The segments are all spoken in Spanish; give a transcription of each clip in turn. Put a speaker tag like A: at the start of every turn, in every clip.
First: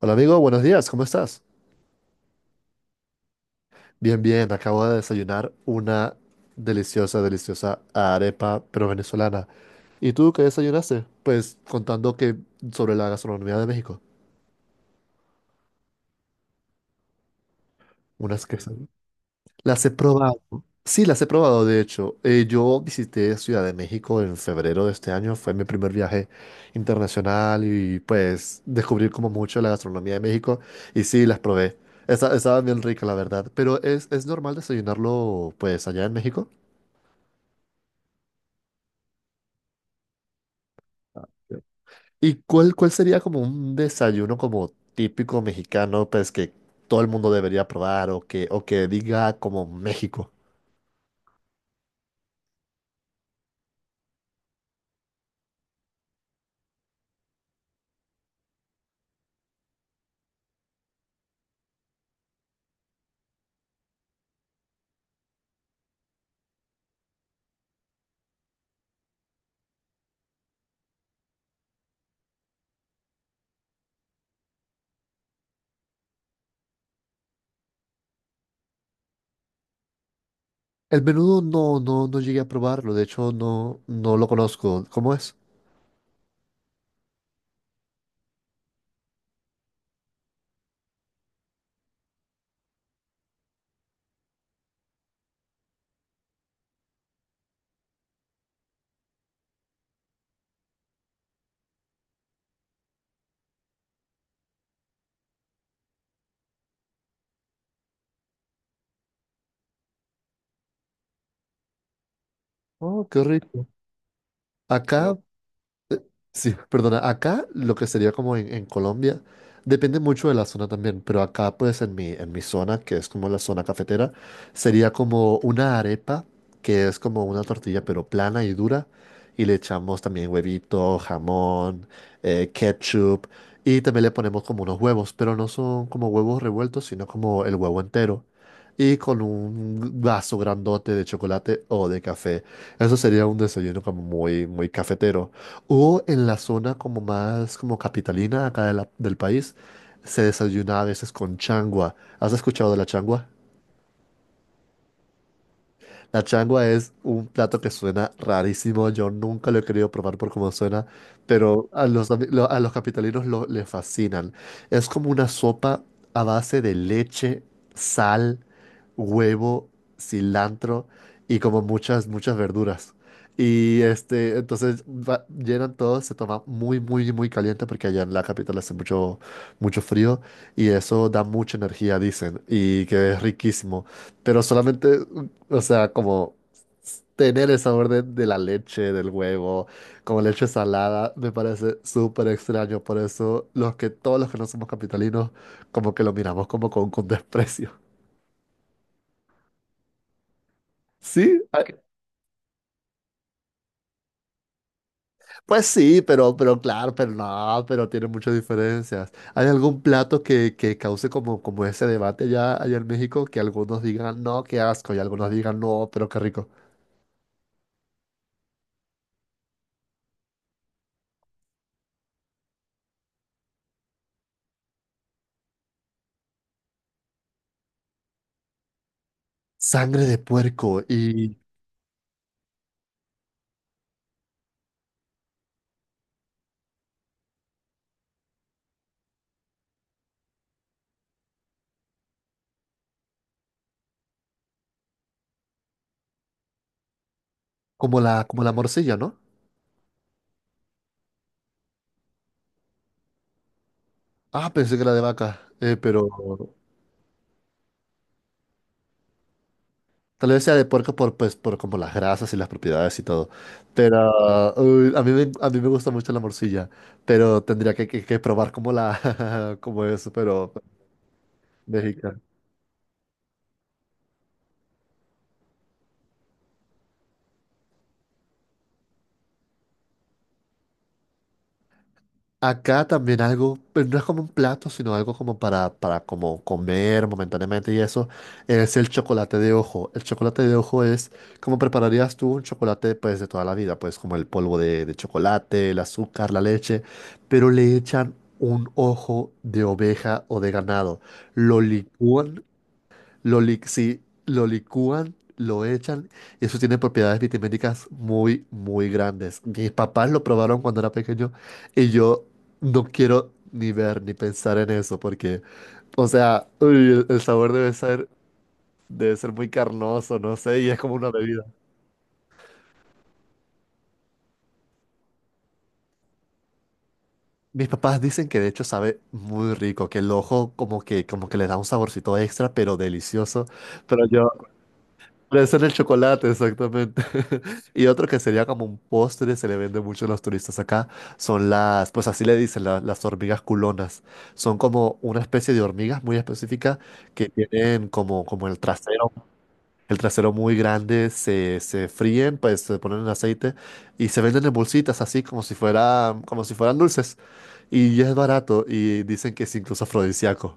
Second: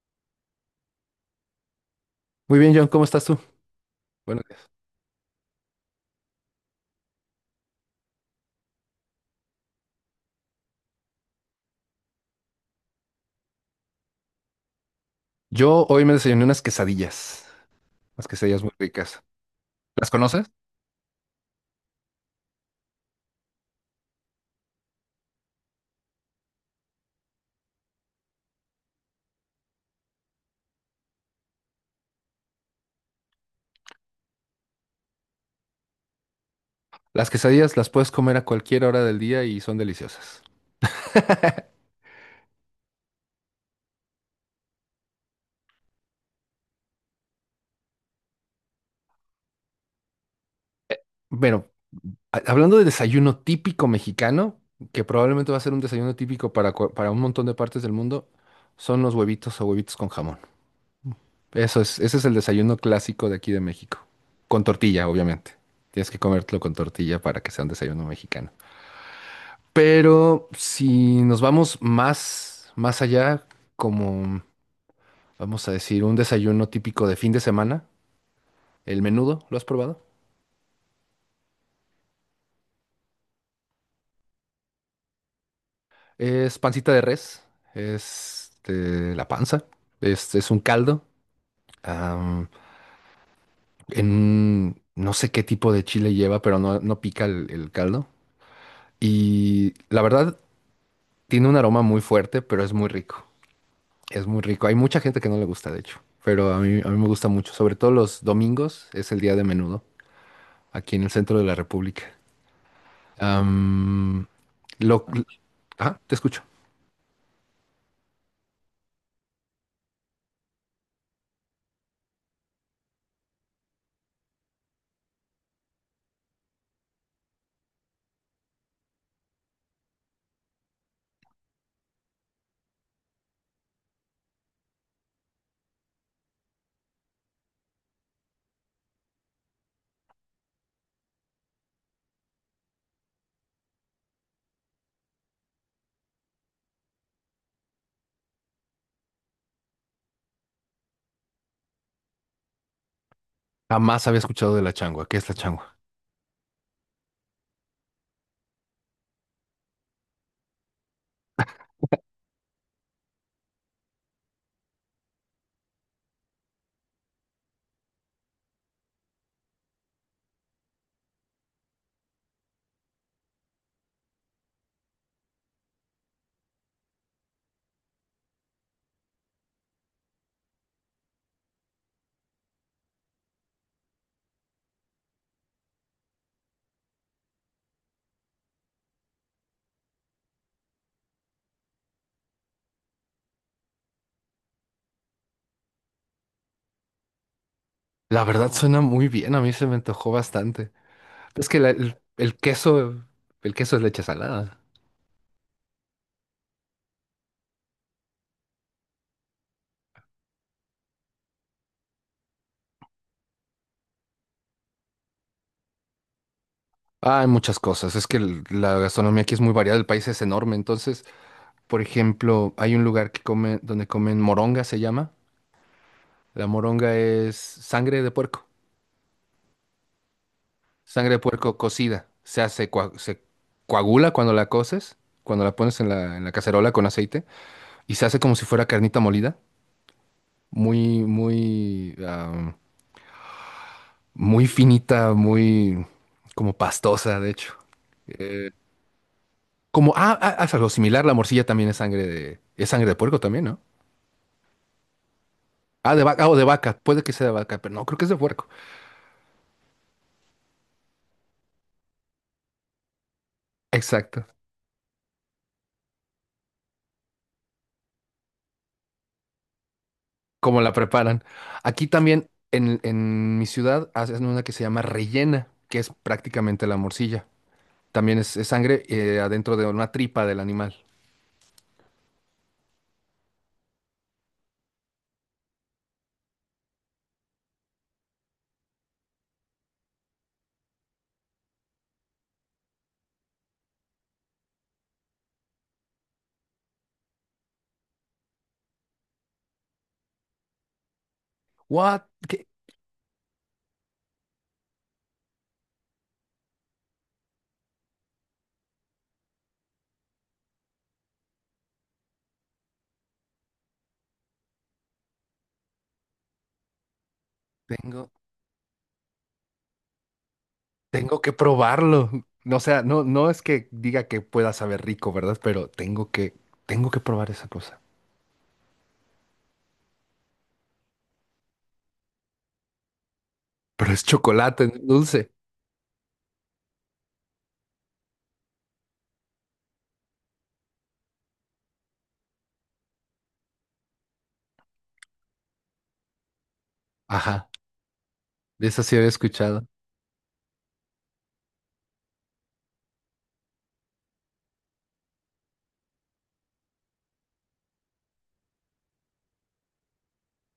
A: Hola amigo, buenos días, ¿cómo estás?
B: Muy bien, John, ¿cómo estás tú?
A: Bien,
B: Bueno,
A: bien, acabo de desayunar una deliciosa, deliciosa arepa, pero venezolana. ¿Y tú qué desayunaste? Pues contando que sobre la gastronomía de México,
B: yo hoy me desayuné unas
A: unas
B: quesadillas muy
A: quesadillas.
B: ricas.
A: Las he
B: ¿Las
A: probado.
B: conoces?
A: Sí, las he probado, de hecho. Yo visité Ciudad de México en febrero de este año, fue mi primer viaje internacional y pues descubrí como mucho la gastronomía de México y sí, las probé. Estaban bien ricas, la verdad, pero es normal desayunarlo pues allá en México.
B: Las quesadillas las puedes comer a cualquier hora del día y son deliciosas.
A: ¿Y cuál sería como un desayuno como típico mexicano, pues que todo el mundo debería probar o que diga como México?
B: Bueno, hablando de desayuno típico mexicano, que probablemente va a ser un desayuno típico para, para un montón de partes del mundo, son los huevitos o huevitos con jamón. Ese es el desayuno clásico de aquí de México. Con tortilla, obviamente. Tienes que comértelo con tortilla para que sea un desayuno mexicano. Pero si nos vamos más allá, como vamos a decir, un desayuno típico de fin de semana, el menudo, ¿lo has probado?
A: El menudo, no, no llegué a probarlo. De hecho, no lo conozco. ¿Cómo es?
B: Es pancita de res, es este, la panza, es un caldo, am, no sé qué tipo de chile lleva, pero no, no pica el caldo. Y la verdad, tiene un aroma muy fuerte, pero es muy rico, es muy rico. Hay mucha gente que no le gusta, de hecho, pero a mí me gusta mucho, sobre todo los domingos, es el día de menudo aquí en el centro de la República.
A: Oh, qué rico. Sí.
B: Am, lo,
A: Acá,
B: ah, te escucho.
A: Sí, perdona, acá lo que sería como en Colombia, depende mucho de la zona también, pero acá pues en mi zona, que es como la zona cafetera, sería como una arepa, que es como una tortilla pero plana y dura, y le echamos también huevito, jamón, ketchup, y también le ponemos como unos huevos, pero no son como huevos revueltos, sino como el huevo entero, y con un vaso grandote de chocolate o de café. Eso sería un desayuno como muy, muy cafetero. O en la zona como más como capitalina acá de del país, se desayuna a veces con changua. ¿Has escuchado de la changua?
B: Jamás había escuchado de la changua. ¿Qué es la changua?
A: La changua es un plato que suena rarísimo. Yo nunca lo he querido probar por cómo suena, pero a los capitalinos, les fascinan. Es como una sopa a base de leche, sal, huevo, cilantro y como muchas, muchas verduras. Y entonces llenan todo, se toma muy, muy, muy caliente porque allá en la capital hace mucho, mucho frío y eso da mucha energía, dicen, y que es riquísimo. Pero solamente, o sea, como tener el sabor de la leche, del huevo, como leche salada, me parece súper extraño. Por eso los que todos los que no somos capitalinos, como que lo miramos como con desprecio.
B: La verdad suena muy bien, a mí se me antojó bastante.
A: Sí,
B: Es que el queso es leche salada.
A: pues sí, pero claro, pero no, pero tiene muchas diferencias. ¿Hay algún plato que cause como ese debate allá en México? Que algunos digan, no, qué asco, y algunos digan, no, pero qué rico.
B: Ah, hay muchas cosas. Es que la gastronomía aquí es muy variada, el país es enorme. Entonces, por ejemplo, hay un lugar que come, donde comen moronga, se llama. La moronga es sangre de puerco.
A: Sangre de puerco
B: Sangre de
A: y
B: puerco cocida. O sea, se coagula cuando la coces, cuando la pones en en la cacerola con aceite, y se hace como si fuera carnita molida. Muy, muy finita, muy como pastosa, de hecho.
A: como la morcilla, ¿no?
B: Como, haz algo similar, la morcilla también es sangre de puerco también, ¿no?
A: Ah, pensé que era de vaca,
B: Ah,
A: pero
B: o de vaca, puede que sea de vaca, pero no, creo que es de puerco.
A: tal vez sea de puerco pues, por como las grasas y las propiedades y todo.
B: Exacto,
A: Pero uy, a mí me gusta mucho la morcilla, pero tendría que, que probar como como eso, pero
B: como la preparan. Aquí
A: México.
B: también, en mi ciudad, hacen una que se llama rellena, que es prácticamente la morcilla. También es sangre adentro de una tripa del animal.
A: Acá también algo, pero no es como un plato, sino algo como para, como comer momentáneamente y eso, es el chocolate de ojo. El chocolate de ojo es como prepararías tú un chocolate pues de toda la vida, pues como el polvo de chocolate, el azúcar, la leche, pero le echan un ojo de oveja o de ganado, lo
B: What?
A: licúan,
B: ¿Qué?
A: sí, lo licúan, lo echan, y eso tiene propiedades vitamínicas muy, muy grandes. Mis papás lo probaron cuando era pequeño y yo no quiero ni ver ni pensar en eso porque, o sea, uy, el sabor debe ser,
B: Tengo,
A: muy carnoso, no sé, y es como una
B: tengo que
A: bebida.
B: probarlo. No, o sea, no, no es que diga que pueda saber rico, ¿verdad? Pero tengo que probar esa
A: Mis
B: cosa.
A: papás dicen que de hecho sabe muy rico, que el ojo como que le da un saborcito extra, pero delicioso.
B: Pero es
A: Pero yo,
B: chocolate, no es dulce.
A: Puede ser el chocolate, exactamente. Y otro que sería como un postre, se le vende mucho a los turistas acá, son pues así le dicen, las hormigas culonas. Son como una especie de hormigas muy específica que
B: Ajá,
A: tienen como, el
B: de esa sí había
A: trasero,
B: escuchado.
A: muy grande, se fríen, pues se ponen en aceite y se venden en bolsitas así como si fuera, como si fueran dulces. Y es barato y dicen que es incluso afrodisíaco.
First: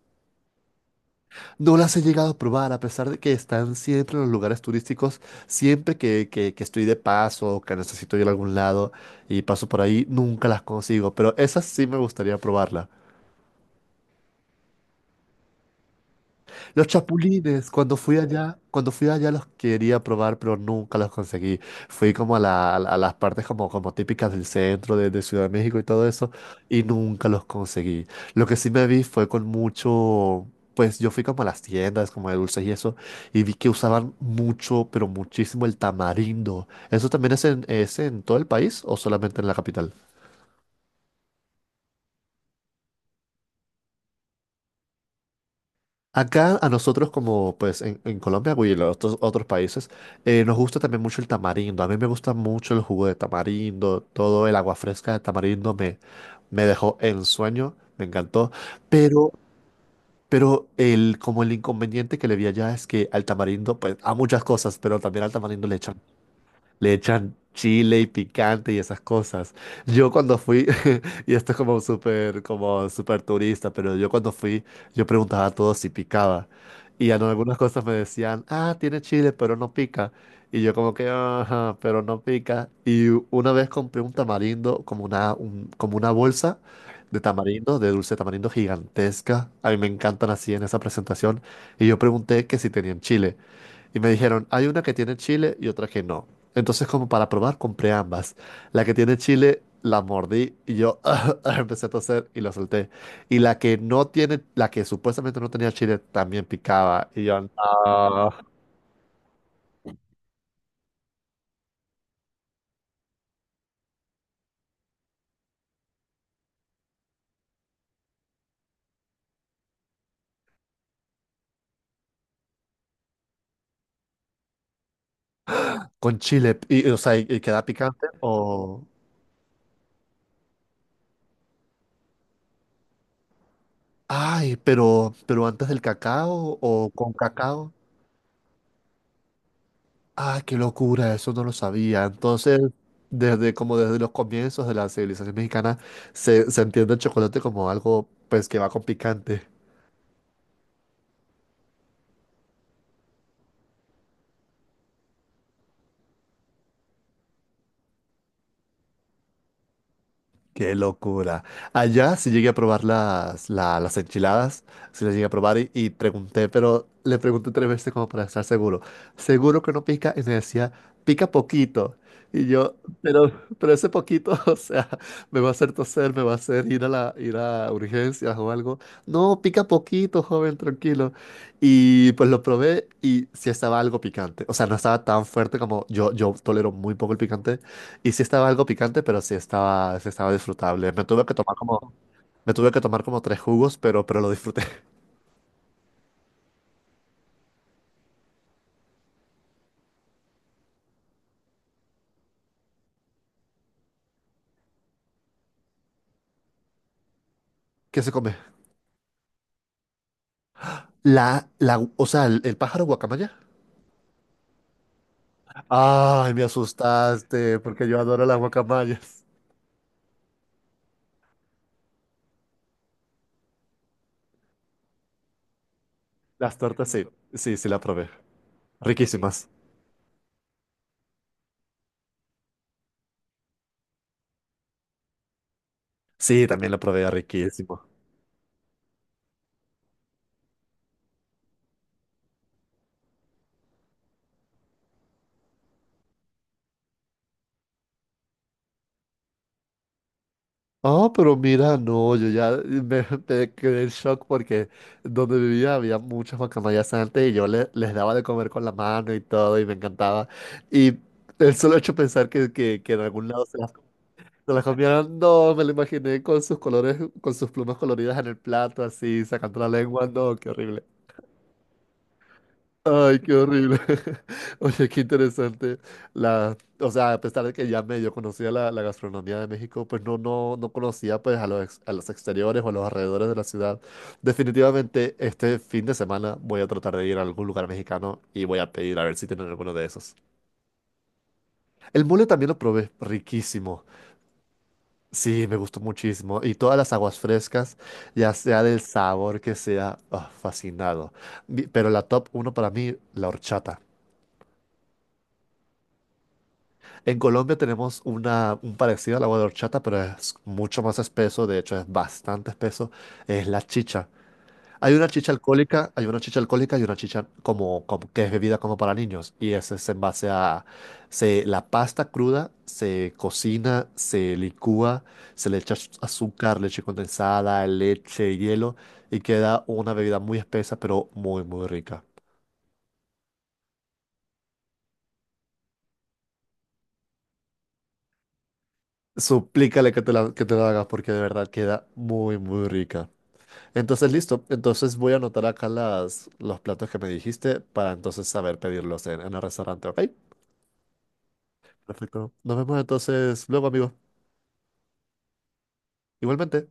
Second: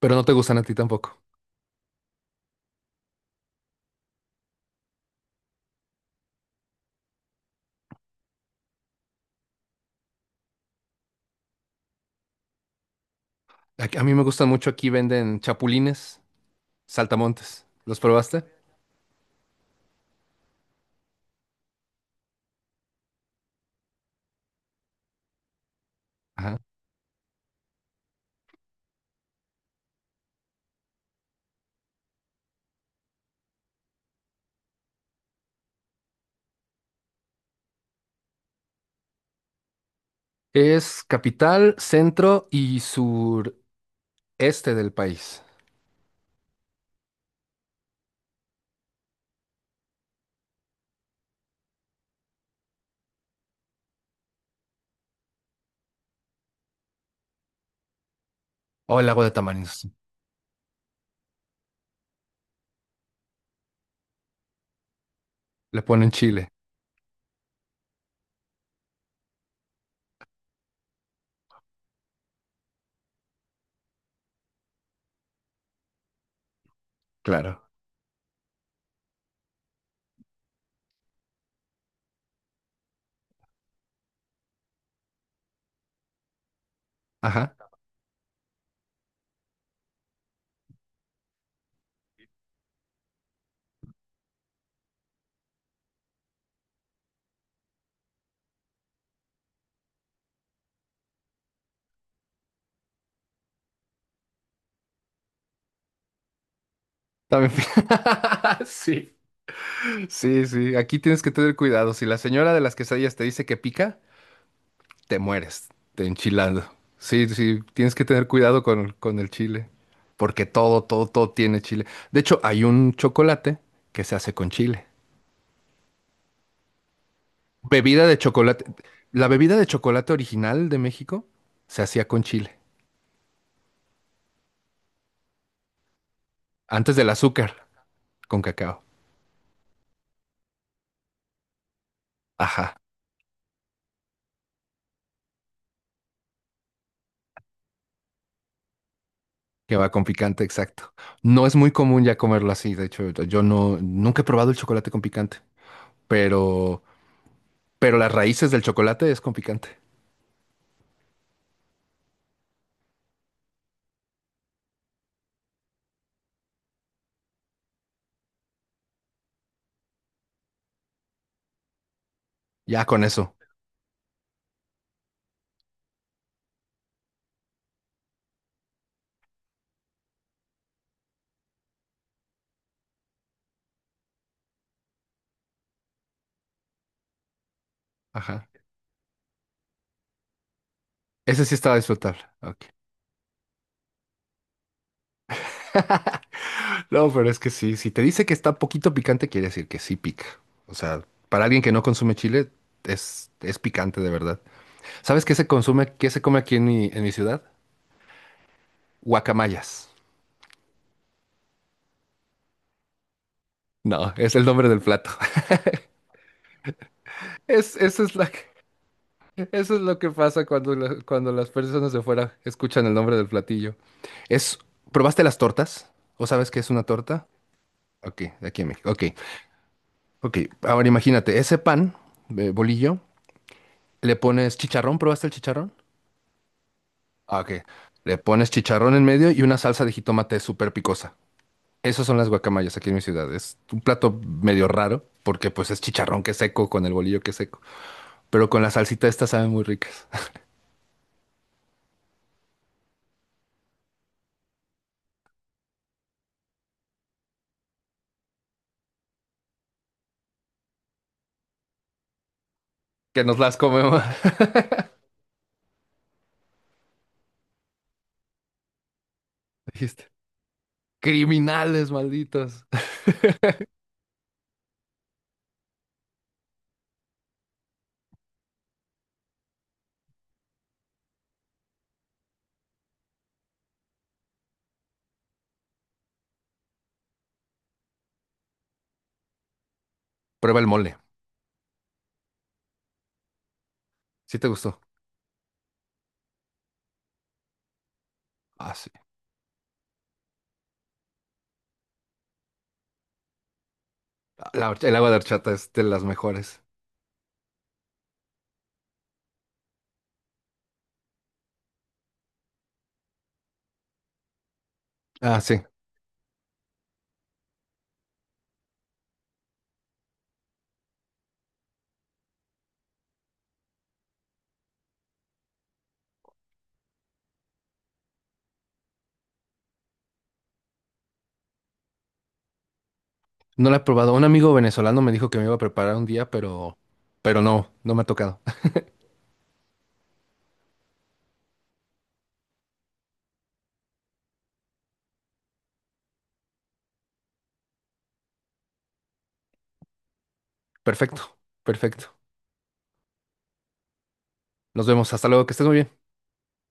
B: Pero no te gustan a ti tampoco.
A: No las he llegado a probar, a pesar de que están siempre en los lugares turísticos, siempre que, que estoy de paso o que necesito ir a algún lado y paso por ahí, nunca las consigo, pero esas sí me gustaría probarlas.
B: A mí me gustan mucho. Aquí venden chapulines,
A: Los
B: saltamontes.
A: chapulines,
B: ¿Los probaste?
A: cuando fui allá los quería probar, pero nunca los conseguí. Fui como a las partes como típicas del centro de Ciudad de México y todo eso,
B: Ajá.
A: y nunca los conseguí. Lo que sí me vi fue con mucho, pues yo fui como a las tiendas, como de dulces y eso, y vi que usaban mucho, pero muchísimo el tamarindo. ¿Eso también es en todo el país o solamente en la capital?
B: Es capital, centro y sureste del país.
A: Acá a nosotros como pues en Colombia y en otros países, nos gusta también mucho el tamarindo. A mí me gusta mucho el jugo de tamarindo, todo el agua fresca de tamarindo me dejó en sueño, me encantó.
B: O el lago
A: Pero,
B: de Tamarindos.
A: pero como el inconveniente que le vi allá es que al tamarindo, pues a muchas cosas, pero también al tamarindo
B: Le ponen chile.
A: le echan chile y picante y esas cosas. Yo cuando fui, y esto es como súper turista, pero yo cuando fui, yo preguntaba a todos si picaba. Y en algunas
B: Claro.
A: cosas me decían, ah, tiene chile, pero no pica. Y yo como que, ajá, pero no pica. Y una vez compré un tamarindo, como una bolsa de
B: Ajá.
A: tamarindo, de dulce de tamarindo gigantesca. A mí me encantan así en esa presentación. Y yo pregunté que si tenían chile. Y me dijeron, hay una que tiene chile y otra que no. Entonces, como para probar, compré ambas. La que tiene chile, la mordí y yo empecé a toser y la solté. Y la que no tiene, la que supuestamente no tenía chile, también picaba. Y yo,
B: También.
A: "No".
B: Sí, sí, sí. Aquí tienes que tener cuidado. Si la señora de las quesadillas te dice que pica, te mueres, te enchilando. Sí, sí, tienes que tener cuidado con el chile. Porque todo, todo, todo tiene chile. De hecho, hay un chocolate que se hace con chile.
A: Con chile, o sea, y queda picante
B: Bebida de chocolate.
A: o...
B: La bebida de chocolate original de México se hacía con chile.
A: Ay, pero, antes del cacao o
B: Antes del
A: con
B: azúcar,
A: cacao.
B: con cacao.
A: Ah, qué locura, eso no lo sabía. Entonces,
B: Ajá.
A: desde los comienzos de la civilización mexicana, se entiende el chocolate como algo pues que va con picante.
B: Que va con picante, exacto. No es muy común ya comerlo así, de hecho, yo no, nunca he probado el chocolate con picante, pero, pero las raíces del chocolate es con picante.
A: Qué locura. Allá sí llegué a probar las enchiladas, sí las llegué a probar y pregunté, pero le pregunté 3 veces como para estar seguro. Seguro que no pica y me decía, pica poquito. Y yo,
B: Ya con
A: pero,
B: eso.
A: pero ese poquito, o sea, me va a hacer toser, me va a hacer ir a ir a urgencias o algo. No, pica poquito, joven, tranquilo. Y pues lo probé y sí estaba algo picante. O sea, no estaba tan fuerte como yo tolero muy poco el picante y sí estaba
B: Ajá.
A: algo picante, pero sí estaba, disfrutable.
B: Ese sí estaba disfrutable.
A: Me
B: Ok.
A: tuve que tomar como 3 jugos, pero, lo disfruté.
B: No, pero es que sí, si te dice que está poquito picante, quiere decir que sí pica. O sea, para alguien que no consume chile, es picante de verdad. ¿Sabes qué se consume, qué se come aquí en en mi ciudad?
A: ¿Qué se come?
B: Guacamayas.
A: O sea, el pájaro guacamaya.
B: No, es el nombre del plato.
A: Ay, me asustaste,
B: Es,
A: porque yo
B: esa es
A: adoro
B: la.
A: las guacamayas.
B: Eso es lo que pasa cuando, cuando las personas de fuera escuchan el nombre del platillo. Es, ¿probaste las tortas? ¿O sabes
A: Las
B: qué es una
A: tortas, sí.
B: torta?
A: Sí, sí la probé.
B: Ok, de aquí en México. Ok,
A: Riquísimas.
B: ok. Ahora imagínate, ese pan, bolillo, le pones chicharrón. ¿Probaste el chicharrón?
A: Sí, también la probé,
B: Ah, ok.
A: riquísimo.
B: Le pones chicharrón en medio y una salsa de jitomate súper picosa. Esas son las guacamayas aquí en mi ciudad. Es un plato medio raro porque pues es chicharrón que es seco con el bolillo que es seco. Pero con la salsita estas saben muy ricas.
A: Ah, pero mira, no, yo ya me, me quedé en shock porque donde vivía había muchas guacamayas antes y yo les daba de comer con la mano y todo y me encantaba. Y el solo hecho de pensar que en
B: Que
A: algún
B: nos
A: lado
B: las
A: se las,
B: comemos.
A: se las comieran, no, me lo imaginé con sus colores, con sus plumas coloridas en el plato, así, sacando la lengua,
B: Dijiste.
A: no, qué horrible.
B: Criminales, malditos.
A: Ay, qué horrible. Oye, qué interesante. O sea, a pesar de que ya medio conocía la gastronomía de México, pues no conocía pues a los exteriores o a los alrededores de la ciudad. Definitivamente este fin de semana voy a tratar de ir a algún lugar mexicano y voy a pedir a ver si tienen alguno de esos.
B: Prueba el mole.
A: El mole también lo probé, riquísimo.
B: ¿Sí te gustó?
A: Sí, me gustó muchísimo. Y todas las aguas frescas, ya sea
B: Ah,
A: del
B: sí.
A: sabor que sea, fascinado. Pero la top uno para mí, la horchata.
B: El agua de horchata es de las mejores.
A: En Colombia tenemos una, un parecido al agua de horchata, pero es mucho más espeso, de hecho es bastante espeso, es la chicha. Hay una chicha
B: Ah, sí.
A: alcohólica, hay una chicha alcohólica y una chicha que es bebida como para niños. Y ese es en base a la pasta cruda, se cocina, se licúa, se le echa azúcar, leche condensada, leche, hielo y queda una bebida muy espesa, pero muy, muy rica.
B: No la he probado. Un amigo venezolano me dijo que me iba a preparar un día, pero no, no me ha tocado.
A: Suplícale que te la hagas porque de verdad queda muy, muy rica. Entonces, listo. Entonces voy a anotar acá las, los platos que me dijiste para entonces saber pedirlos en el restaurante, ¿ok?
B: Perfecto, perfecto.
A: Perfecto. Nos vemos entonces luego, amigo.
B: Nos vemos. Hasta luego, que estés muy bien.
A: Igualmente.